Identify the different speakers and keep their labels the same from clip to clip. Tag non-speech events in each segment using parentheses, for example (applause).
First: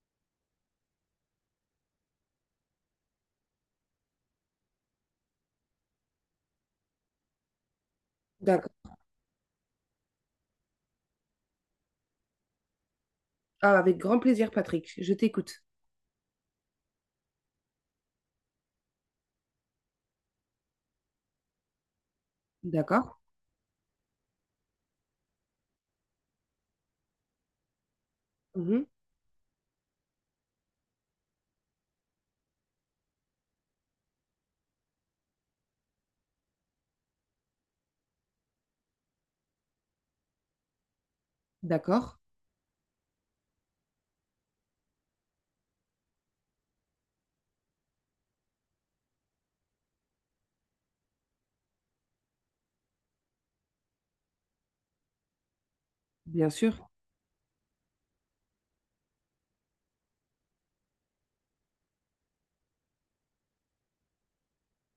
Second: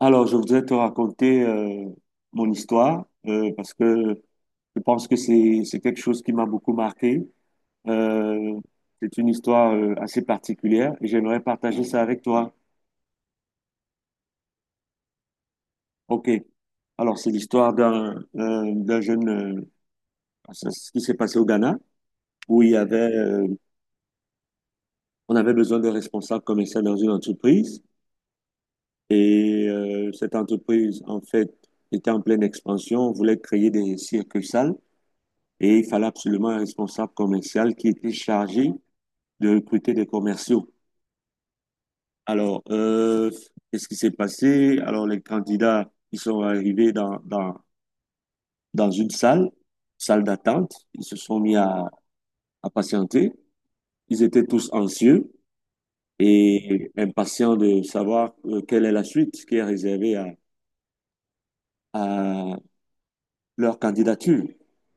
Speaker 1: Alors, je voudrais te raconter mon histoire parce que je pense que c'est quelque chose qui m'a beaucoup marqué. Euh,
Speaker 2: D'accord.
Speaker 1: c'est une histoire assez particulière et j'aimerais partager ça avec toi.
Speaker 2: Ah, avec grand plaisir, Patrick. Je t'écoute.
Speaker 1: Ok. Alors, c'est l'histoire d'un jeune, ça, c'est ce qui s'est passé au Ghana où il y avait
Speaker 2: D'accord.
Speaker 1: on avait besoin de responsables commerciaux dans une entreprise
Speaker 2: Mhm.
Speaker 1: et cette entreprise en fait était en pleine expansion, voulait créer des circuits salles. Et il fallait absolument un responsable commercial qui était chargé de recruter des commerciaux.
Speaker 2: D'accord.
Speaker 1: Alors, qu'est-ce qui s'est passé? Alors, les candidats, ils sont arrivés dans une salle, salle d'attente. Ils se sont à patienter. Ils étaient tous anxieux
Speaker 2: Bien sûr.
Speaker 1: et impatients de savoir quelle est la suite qui est réservée à leur candidature.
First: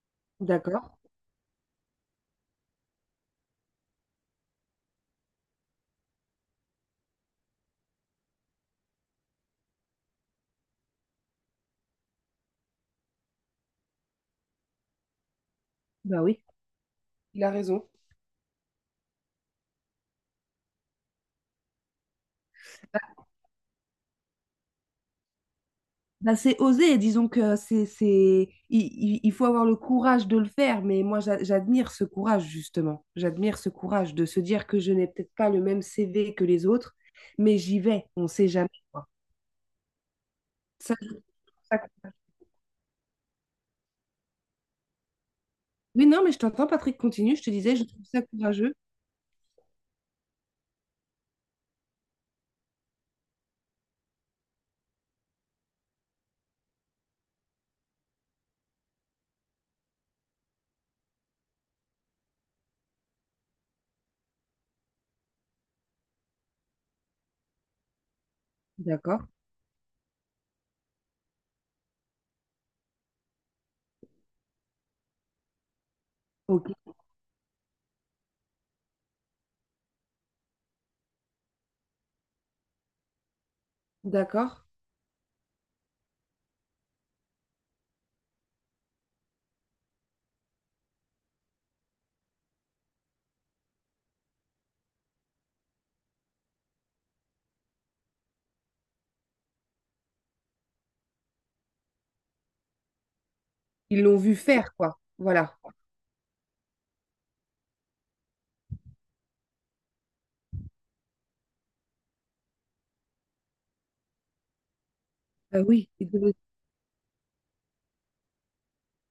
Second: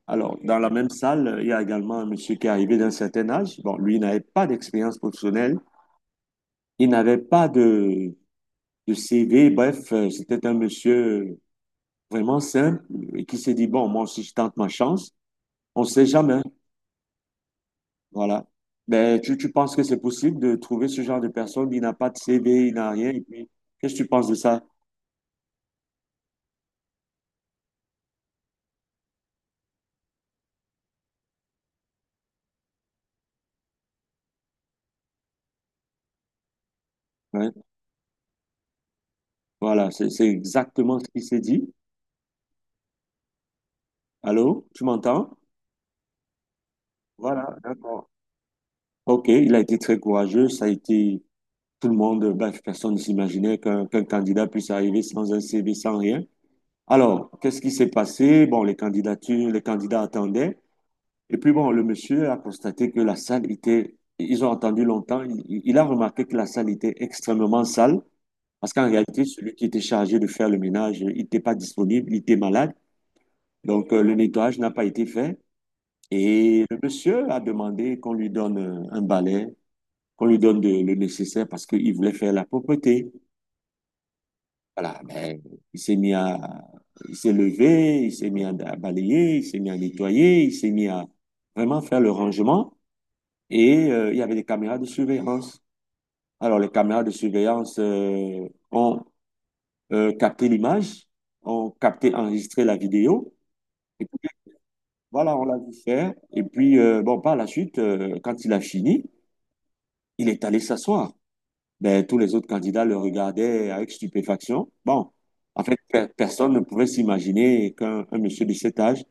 Speaker 1: Alors, dans la même
Speaker 2: D'accord.
Speaker 1: salle, il y a également un monsieur qui est arrivé d'un certain âge. Bon, lui n'avait pas d'expérience professionnelle, il n'avait pas de, de CV. Bref, c'était un monsieur vraiment simple et qui s'est dit, bon, moi aussi, je tente ma chance. On ne sait
Speaker 2: Bah oui.
Speaker 1: jamais.
Speaker 2: Il a raison.
Speaker 1: Voilà. Ben, tu penses que c'est possible de trouver ce genre de personne qui n'a pas de CV, il n'a rien. Et puis, qu'est-ce que tu penses de ça?
Speaker 2: Bah, c'est oser, disons que c'est, c'est il faut avoir le courage de le faire, mais moi j'admire ce courage, justement. J'admire ce courage de se dire que je n'ai peut-être pas le même CV que les autres,
Speaker 1: Ouais.
Speaker 2: mais j'y vais, on ne sait jamais. Quoi.
Speaker 1: Voilà, c'est
Speaker 2: Ça,
Speaker 1: exactement ce
Speaker 2: je trouve
Speaker 1: qu'il s'est dit.
Speaker 2: ça-
Speaker 1: Allô, tu m'entends?
Speaker 2: Oui, non, mais je t'entends, Patrick, continue, je te
Speaker 1: Voilà,
Speaker 2: disais, je trouve
Speaker 1: d'accord.
Speaker 2: ça courageux.
Speaker 1: OK, il a été très courageux. Ça a été tout le monde, bref, personne ne s'imaginait qu'un candidat puisse arriver sans un CV, sans rien. Alors, qu'est-ce qui s'est passé? Bon, les candidatures, les candidats attendaient. Et puis, bon, le monsieur a constaté que la salle était, ils ont attendu longtemps. Il il- a remarqué que la salle était extrêmement sale parce qu'en réalité,
Speaker 2: D'accord,
Speaker 1: celui qui était chargé de faire le ménage, il n'était pas disponible, il était malade. Donc, le nettoyage n'a pas été fait. Et le
Speaker 2: ok,
Speaker 1: monsieur a demandé qu'on lui donne un balai, qu'on lui le nécessaire parce qu'il voulait faire la propreté.
Speaker 2: d'accord.
Speaker 1: Voilà, ben, il s'est mis à, il s'est levé, il s'est à balayer, il s'est mis à nettoyer, il s'est mis à vraiment faire le rangement et il y avait des caméras de surveillance. Alors, les caméras de surveillance ont capté l'image, ont capté, enregistré la vidéo.
Speaker 2: Ils
Speaker 1: Et
Speaker 2: l'ont
Speaker 1: puis,
Speaker 2: vu faire, quoi.
Speaker 1: voilà, on
Speaker 2: Voilà.
Speaker 1: l'a vu faire. Et puis, bon, par la suite, quand il a fini, il est allé s'asseoir. Ben, tous les autres candidats le regardaient avec stupéfaction. Bon,
Speaker 2: Bah
Speaker 1: en fait,
Speaker 2: oui.
Speaker 1: personne ne pouvait s'imaginer qu'un un monsieur de cet âge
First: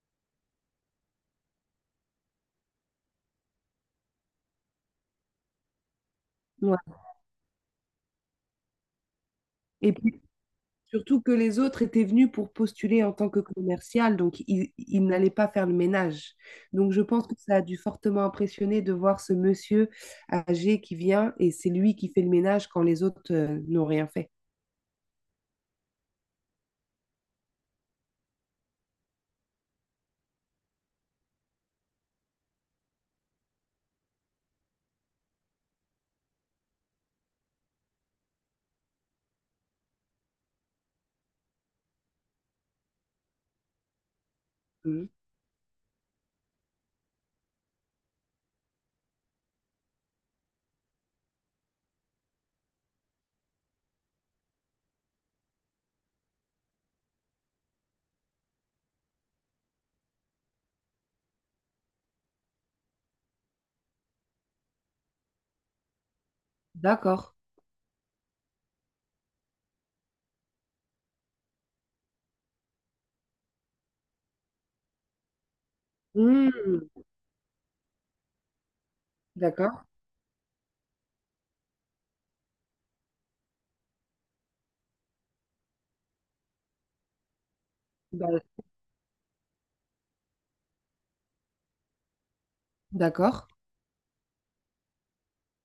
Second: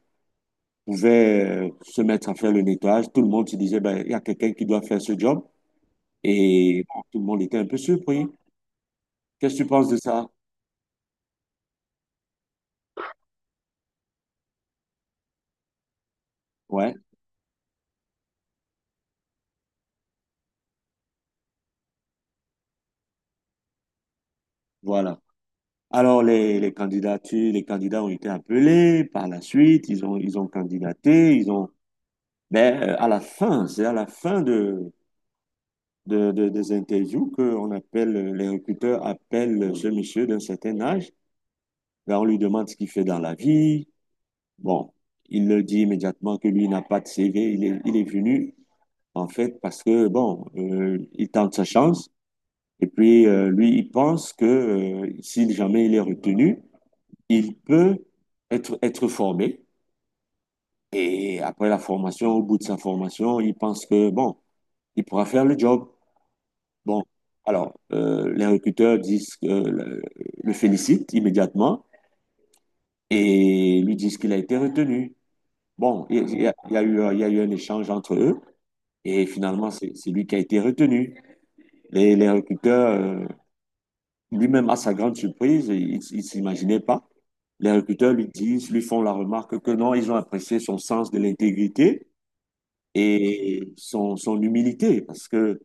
Speaker 1: pouvait se mettre à faire le nettoyage. Tout le monde se disait, ben, il y a quelqu'un qui doit faire ce job.
Speaker 2: Ouais.
Speaker 1: Et bon, tout le monde était un peu surpris. Qu'est-ce que tu penses
Speaker 2: Et
Speaker 1: de
Speaker 2: puis
Speaker 1: ça?
Speaker 2: surtout que les autres étaient venus pour postuler en tant que commercial, donc ils n'allaient pas faire le ménage. Donc
Speaker 1: Ouais,
Speaker 2: je pense que ça a dû fortement impressionner de voir ce monsieur âgé qui vient et c'est lui qui fait le ménage quand les autres n'ont rien fait.
Speaker 1: voilà. Alors, les candidatures, les candidats ont été appelés par la suite, ils ont candidaté, ils ont... Mais à la fin, c'est à la fin des interviews qu'on appelle, les recruteurs appellent ce monsieur d'un certain âge. Ben, on lui demande ce qu'il fait dans la vie. Bon,
Speaker 2: Mhm.
Speaker 1: il le dit immédiatement que lui n'a pas de CV. Il est venu, en fait, parce que, bon, il tente sa chance. Et puis, lui, il pense que si jamais il est retenu, il peut être formé. Et après la formation, au bout de sa formation, il pense que, bon, il pourra faire le job. Bon,
Speaker 2: D'accord.
Speaker 1: alors, les recruteurs disent que, le félicitent immédiatement et lui disent qu'il a été retenu. Bon, il y a eu,
Speaker 2: Mhm.
Speaker 1: il y a eu un échange entre eux et finalement,
Speaker 2: D'accord.
Speaker 1: c'est lui qui a été retenu. Les recruteurs, euh, lui-même, à sa grande surprise, il ne s'imaginait pas. Les recruteurs lui
Speaker 2: Bah,
Speaker 1: disent, lui font la remarque que non, ils ont apprécié son sens de l'intégrité
Speaker 2: d'accord.
Speaker 1: et son humilité parce que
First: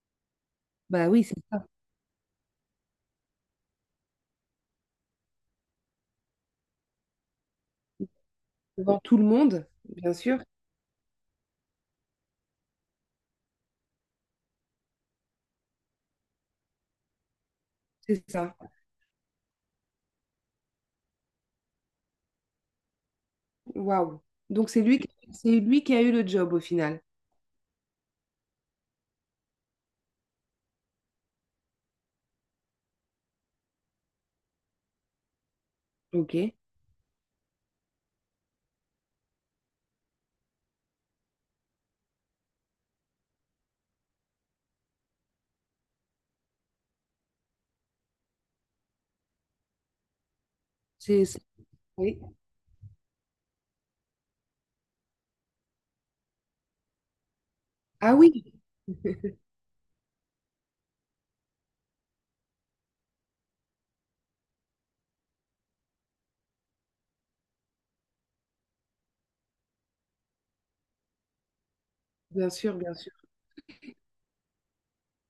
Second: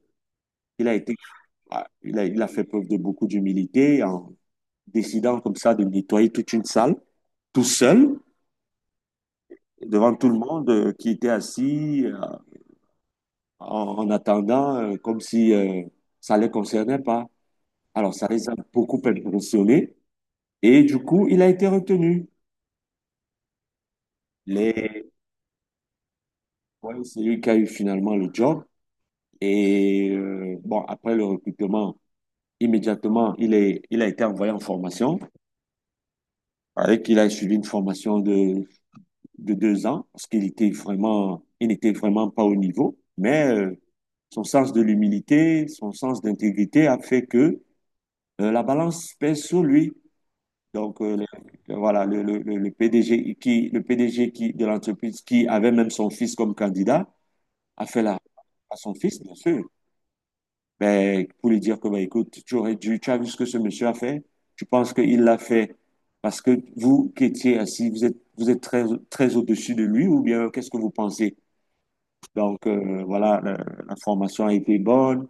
Speaker 1: il a
Speaker 2: Bah
Speaker 1: été,
Speaker 2: oui, c'est ça.
Speaker 1: ah, il a fait preuve de beaucoup d'humilité en décidant comme ça de nettoyer toute une salle, tout seul,
Speaker 2: Devant tout le monde, bien
Speaker 1: devant tout le
Speaker 2: sûr,
Speaker 1: monde, qui était assis, en, en attendant, comme si ça ne les concernait pas. Alors,
Speaker 2: c'est
Speaker 1: ça les a
Speaker 2: ça.
Speaker 1: beaucoup impressionnés et du coup, il a été retenu.
Speaker 2: Waouh.
Speaker 1: Les...
Speaker 2: C'est lui qui a eu le job au
Speaker 1: ouais,
Speaker 2: final.
Speaker 1: c'est lui qui a eu finalement le job. Et bon, après le recrutement, immédiatement, il a été envoyé en formation.
Speaker 2: Ok.
Speaker 1: Avec, il a suivi une formation de 2 ans, parce qu'il était vraiment, il n'était vraiment pas au niveau, mais son sens de l'humilité, son sens d'intégrité a fait que la balance pèse sur lui. Donc,
Speaker 2: C'est, c'est-
Speaker 1: voilà,
Speaker 2: oui.
Speaker 1: le PDG qui, le PDG qui, de l'entreprise qui avait même son fils comme candidat a fait
Speaker 2: Ah
Speaker 1: la,
Speaker 2: oui,
Speaker 1: à son fils, bien
Speaker 2: (laughs)
Speaker 1: sûr, ben, pour lui dire que, ben, écoute, tu aurais dû, tu as vu ce que ce monsieur a fait, tu penses qu'il l'a fait parce que vous qui étiez assis, vous êtes très, très au-dessus de lui ou bien qu'est-ce que vous pensez?
Speaker 2: bien
Speaker 1: Donc
Speaker 2: sûr, bien sûr.
Speaker 1: voilà, la formation a été bonne.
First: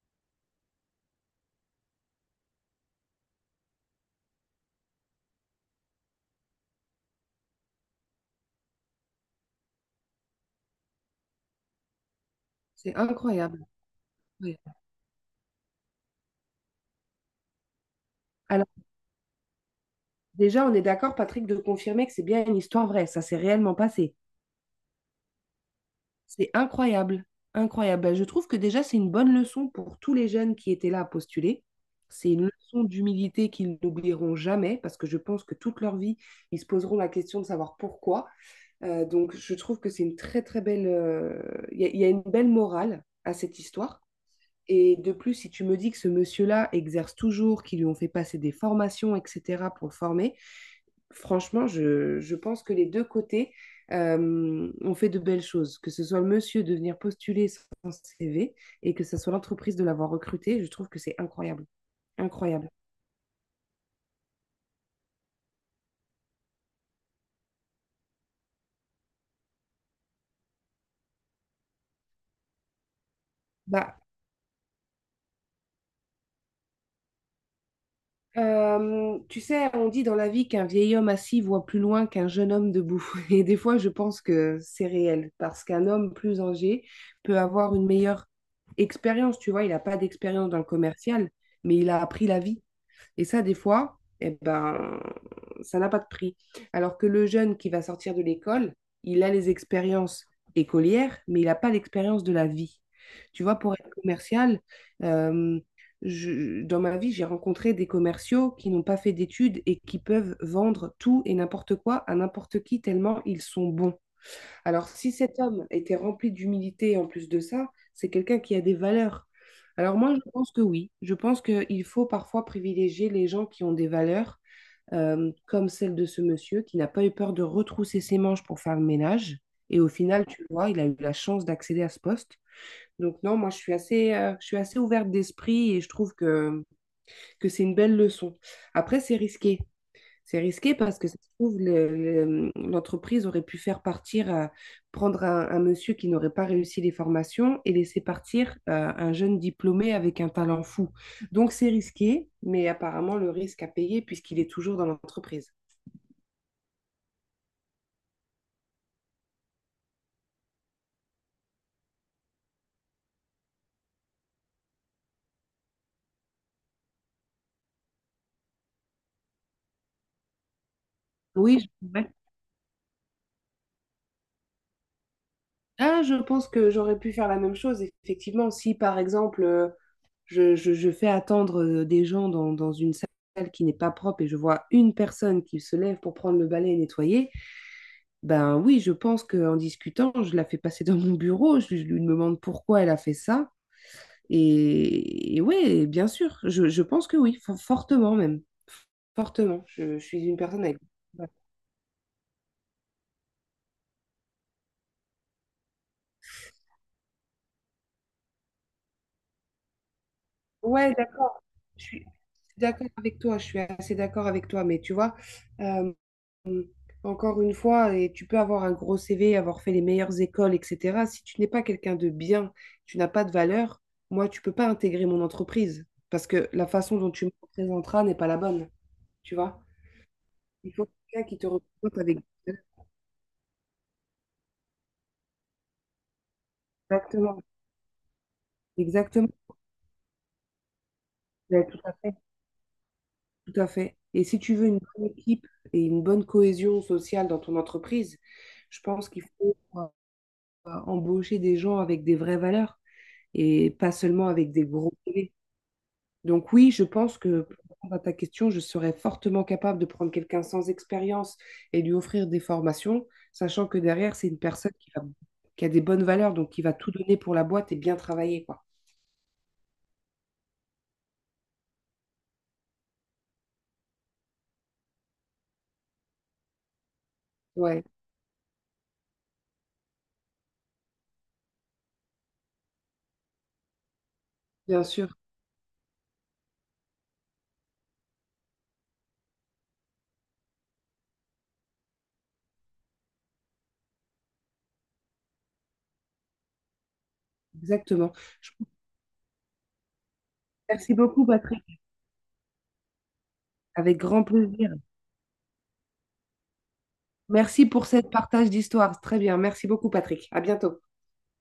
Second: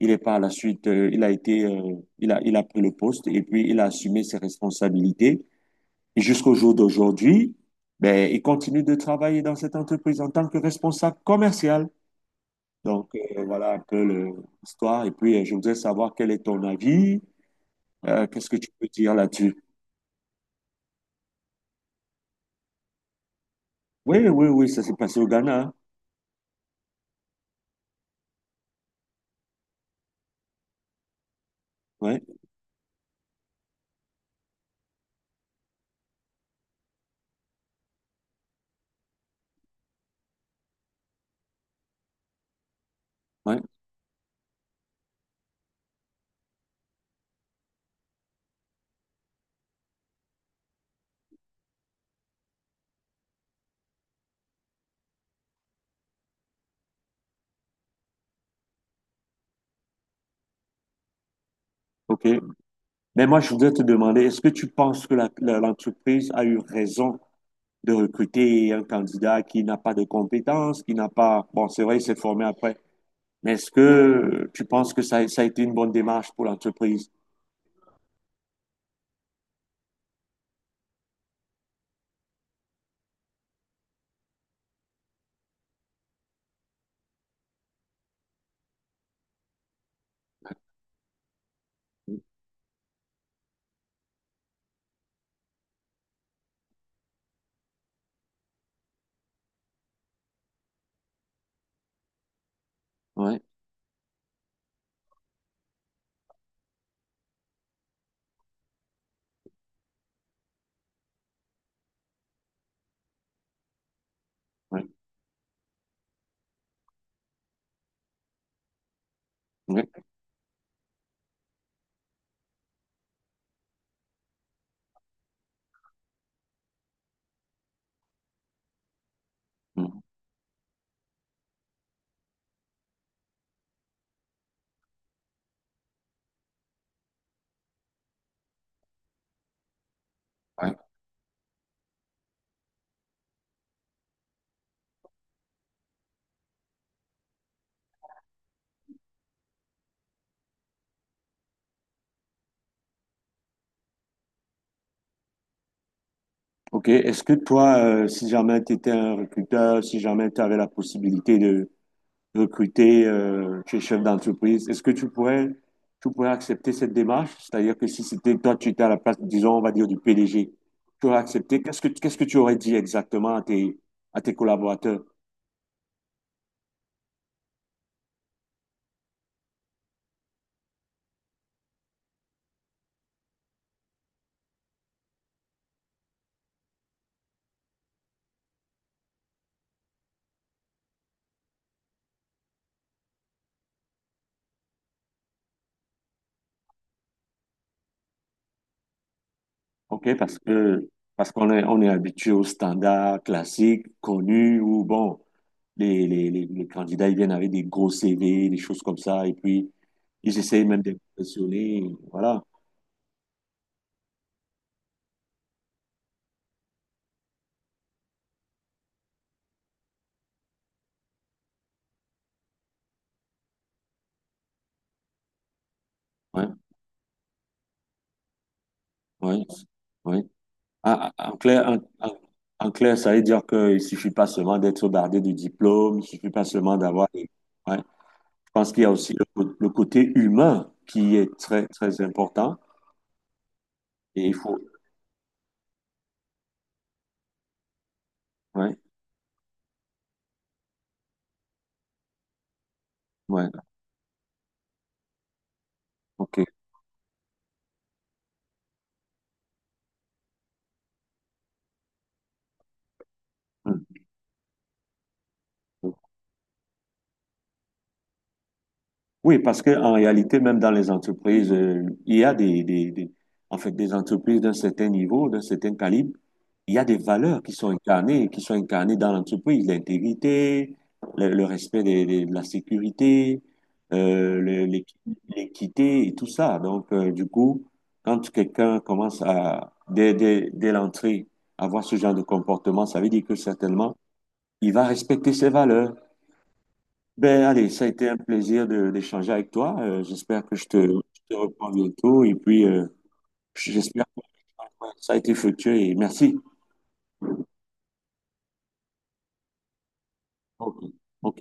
Speaker 1: Il est par la suite, il a été, il a pris le poste et puis il a assumé ses responsabilités. Et jusqu'au jour d'aujourd'hui, ben, il continue de travailler dans cette entreprise en tant que responsable commercial.
Speaker 2: C'est
Speaker 1: Donc
Speaker 2: incroyable.
Speaker 1: voilà un peu
Speaker 2: Incroyable.
Speaker 1: l'histoire. Et puis je voudrais savoir quel est ton avis. Qu'est-ce que
Speaker 2: Alors,
Speaker 1: tu peux dire là-dessus?
Speaker 2: déjà, on est d'accord, Patrick, de confirmer que c'est bien une histoire vraie. Ça s'est réellement passé.
Speaker 1: Oui, oui, oui, ça s'est passé au Ghana, hein.
Speaker 2: C'est incroyable. Incroyable. Ben, je trouve que déjà, c'est une bonne leçon pour tous les jeunes qui étaient là à postuler.
Speaker 1: Ouais,
Speaker 2: C'est une leçon d'humilité qu'ils n'oublieront jamais parce que je pense que toute leur vie, ils se poseront la question de savoir pourquoi. Donc, je trouve que c'est une très, très belle. Il y a une belle morale à cette
Speaker 1: ouais,
Speaker 2: histoire. Et de plus, si tu me dis que ce monsieur-là exerce toujours, qu'ils lui ont fait passer des formations, etc., pour le former, franchement, je pense que les deux côtés ont fait de belles choses. Que ce soit le monsieur de venir postuler son CV et que ce soit l'entreprise de l'avoir recruté, je trouve que c'est incroyable.
Speaker 1: ok.
Speaker 2: Incroyable.
Speaker 1: Mais moi, je voudrais te demander, est-ce que tu penses que l'entreprise a eu raison? De recruter un candidat qui n'a pas de compétences, qui n'a pas... Bon, c'est vrai, il s'est formé après. Mais est-ce
Speaker 2: Bah,
Speaker 1: que tu penses que ça a été une bonne démarche pour l'entreprise?
Speaker 2: euh, tu sais, on dit dans la vie qu'un vieil homme assis voit plus loin qu'un jeune homme debout. (laughs) Et des fois, je pense que c'est réel parce qu'un homme plus âgé peut avoir une meilleure expérience. Tu vois, il n'a pas d'expérience dans le commercial, mais il a appris la vie. Et ça, des fois, eh ben, ça n'a pas de prix. Alors que le jeune qui va sortir de l'école, il a les expériences écolières, mais il n'a pas l'expérience de la vie.
Speaker 1: Ouais,
Speaker 2: Tu vois, pour être commercial, euh, dans ma vie, j'ai rencontré des commerciaux qui n'ont pas fait d'études et qui peuvent vendre tout et n'importe quoi à n'importe qui tellement ils sont bons.
Speaker 1: ouais,
Speaker 2: Alors, si cet homme était rempli d'humilité en plus de ça, c'est quelqu'un qui a des valeurs. Alors
Speaker 1: ouais.
Speaker 2: moi, je pense que oui. Je pense qu'il faut parfois privilégier les gens qui ont des valeurs, comme celle de ce monsieur qui n'a pas eu peur de retrousser ses manches pour faire le ménage. Et au
Speaker 1: Mm,
Speaker 2: final, tu vois, il a eu la chance d'accéder à ce poste. Donc non, moi, je suis assez ouverte d'esprit et je trouve que c'est une belle leçon. Après, c'est risqué. C'est
Speaker 1: ouais.
Speaker 2: risqué parce que ça se trouve, l'entreprise aurait pu faire partir, prendre un monsieur qui n'aurait pas réussi les formations et laisser partir un jeune diplômé avec un talent fou. Donc c'est risqué, mais apparemment le risque à payer puisqu'il est toujours dans l'entreprise.
Speaker 1: Ok. Est-ce que toi, si jamais tu étais un recruteur, si jamais tu avais la possibilité de recruter, tu es chef d'entreprise, est-ce que tu pourrais accepter cette démarche? C'est-à-dire que si c'était toi, tu étais à la place, disons, on va dire, du PDG, tu aurais
Speaker 2: Oui,
Speaker 1: accepté.
Speaker 2: je-
Speaker 1: Qu'est-ce que tu aurais dit exactement à à tes collaborateurs?
Speaker 2: Ah, je pense que j'aurais pu faire la même chose, effectivement, si par exemple je fais attendre des gens dans, dans une salle qui n'est pas propre et je vois une personne qui se lève pour prendre le balai et nettoyer, ben oui, je pense qu'en discutant, je la fais passer (laughs) dans mon bureau, je lui demande pourquoi elle a fait ça. Et ouais, bien sûr, je pense que oui, fortement même, fortement. Je
Speaker 1: OK,
Speaker 2: suis une
Speaker 1: parce
Speaker 2: personne avec...
Speaker 1: que parce qu'on est on est habitué aux standards classiques connus où bon les candidats ils viennent avec des gros CV, des choses comme ça et puis ils essayent même
Speaker 2: Ouais, d'accord, je
Speaker 1: d'impressionner,
Speaker 2: suis
Speaker 1: voilà.
Speaker 2: d'accord avec toi, je suis assez d'accord avec toi, mais tu vois... euh, Encore une fois, et tu peux avoir un gros CV, avoir fait les meilleures écoles, etc. Si tu n'es pas quelqu'un de bien, tu n'as pas de valeur, moi, tu peux pas intégrer mon entreprise parce
Speaker 1: Ouais,
Speaker 2: que la façon dont tu me présenteras n'est pas la bonne, tu
Speaker 1: ouais,
Speaker 2: vois.
Speaker 1: ouais.
Speaker 2: Il faut
Speaker 1: Ah,
Speaker 2: quelqu'un
Speaker 1: ah, en
Speaker 2: qui te
Speaker 1: clair,
Speaker 2: représente
Speaker 1: en-
Speaker 2: avec...
Speaker 1: en clair, ça veut dire qu'il ne suffit pas seulement d'être bardé de diplôme, il ne suffit pas seulement d'avoir des-
Speaker 2: Exactement,
Speaker 1: ouais. Je pense qu'il y a aussi le,
Speaker 2: exactement.
Speaker 1: le côté humain qui est
Speaker 2: Ouais,
Speaker 1: très
Speaker 2: tout à
Speaker 1: très
Speaker 2: fait,
Speaker 1: important
Speaker 2: tout à fait.
Speaker 1: et
Speaker 2: Et
Speaker 1: il
Speaker 2: si tu
Speaker 1: faut
Speaker 2: veux une bonne équipe et une bonne cohésion sociale dans ton entreprise,
Speaker 1: ouais,
Speaker 2: je pense qu'il faut embaucher des gens avec des vraies valeurs
Speaker 1: ouais,
Speaker 2: et pas seulement avec des gros CV.
Speaker 1: OK.
Speaker 2: Donc oui, je pense que pour répondre à ta question, je serais fortement capable de prendre quelqu'un sans expérience et lui offrir des formations, sachant que
Speaker 1: Hmm.
Speaker 2: derrière, c'est une personne qui a des bonnes valeurs, donc qui va tout donner pour la boîte et bien travailler, quoi.
Speaker 1: Oui, parce que en réalité, même dans les entreprises, il y a des- en fait, des entreprises d'un certain niveau, d'un certain calibre. Il y a des valeurs
Speaker 2: Ouais,
Speaker 1: qui sont incarnées dans l'entreprise, l'intégrité, le respect de la sécurité, euh, le-
Speaker 2: bien
Speaker 1: l'équ-
Speaker 2: sûr,
Speaker 1: l'équité et tout ça. Donc, du coup, quand quelqu'un commence à, dès l'entrée, avoir ce genre de comportement, ça veut dire que certainement, il va respecter ses valeurs. Ben, allez, ça a été
Speaker 2: exactement.
Speaker 1: un
Speaker 2: Je-
Speaker 1: plaisir d'échanger avec toi. J'espère que
Speaker 2: Merci
Speaker 1: je
Speaker 2: beaucoup,
Speaker 1: te
Speaker 2: Patrick.
Speaker 1: reprends bientôt et puis
Speaker 2: Avec
Speaker 1: j'espère que
Speaker 2: grand plaisir.
Speaker 1: ça a été fructueux et merci.
Speaker 2: Merci pour cette partage d'histoire. Très bien. Merci beaucoup, Patrick. À
Speaker 1: Ok,
Speaker 2: bientôt.
Speaker 1: ok.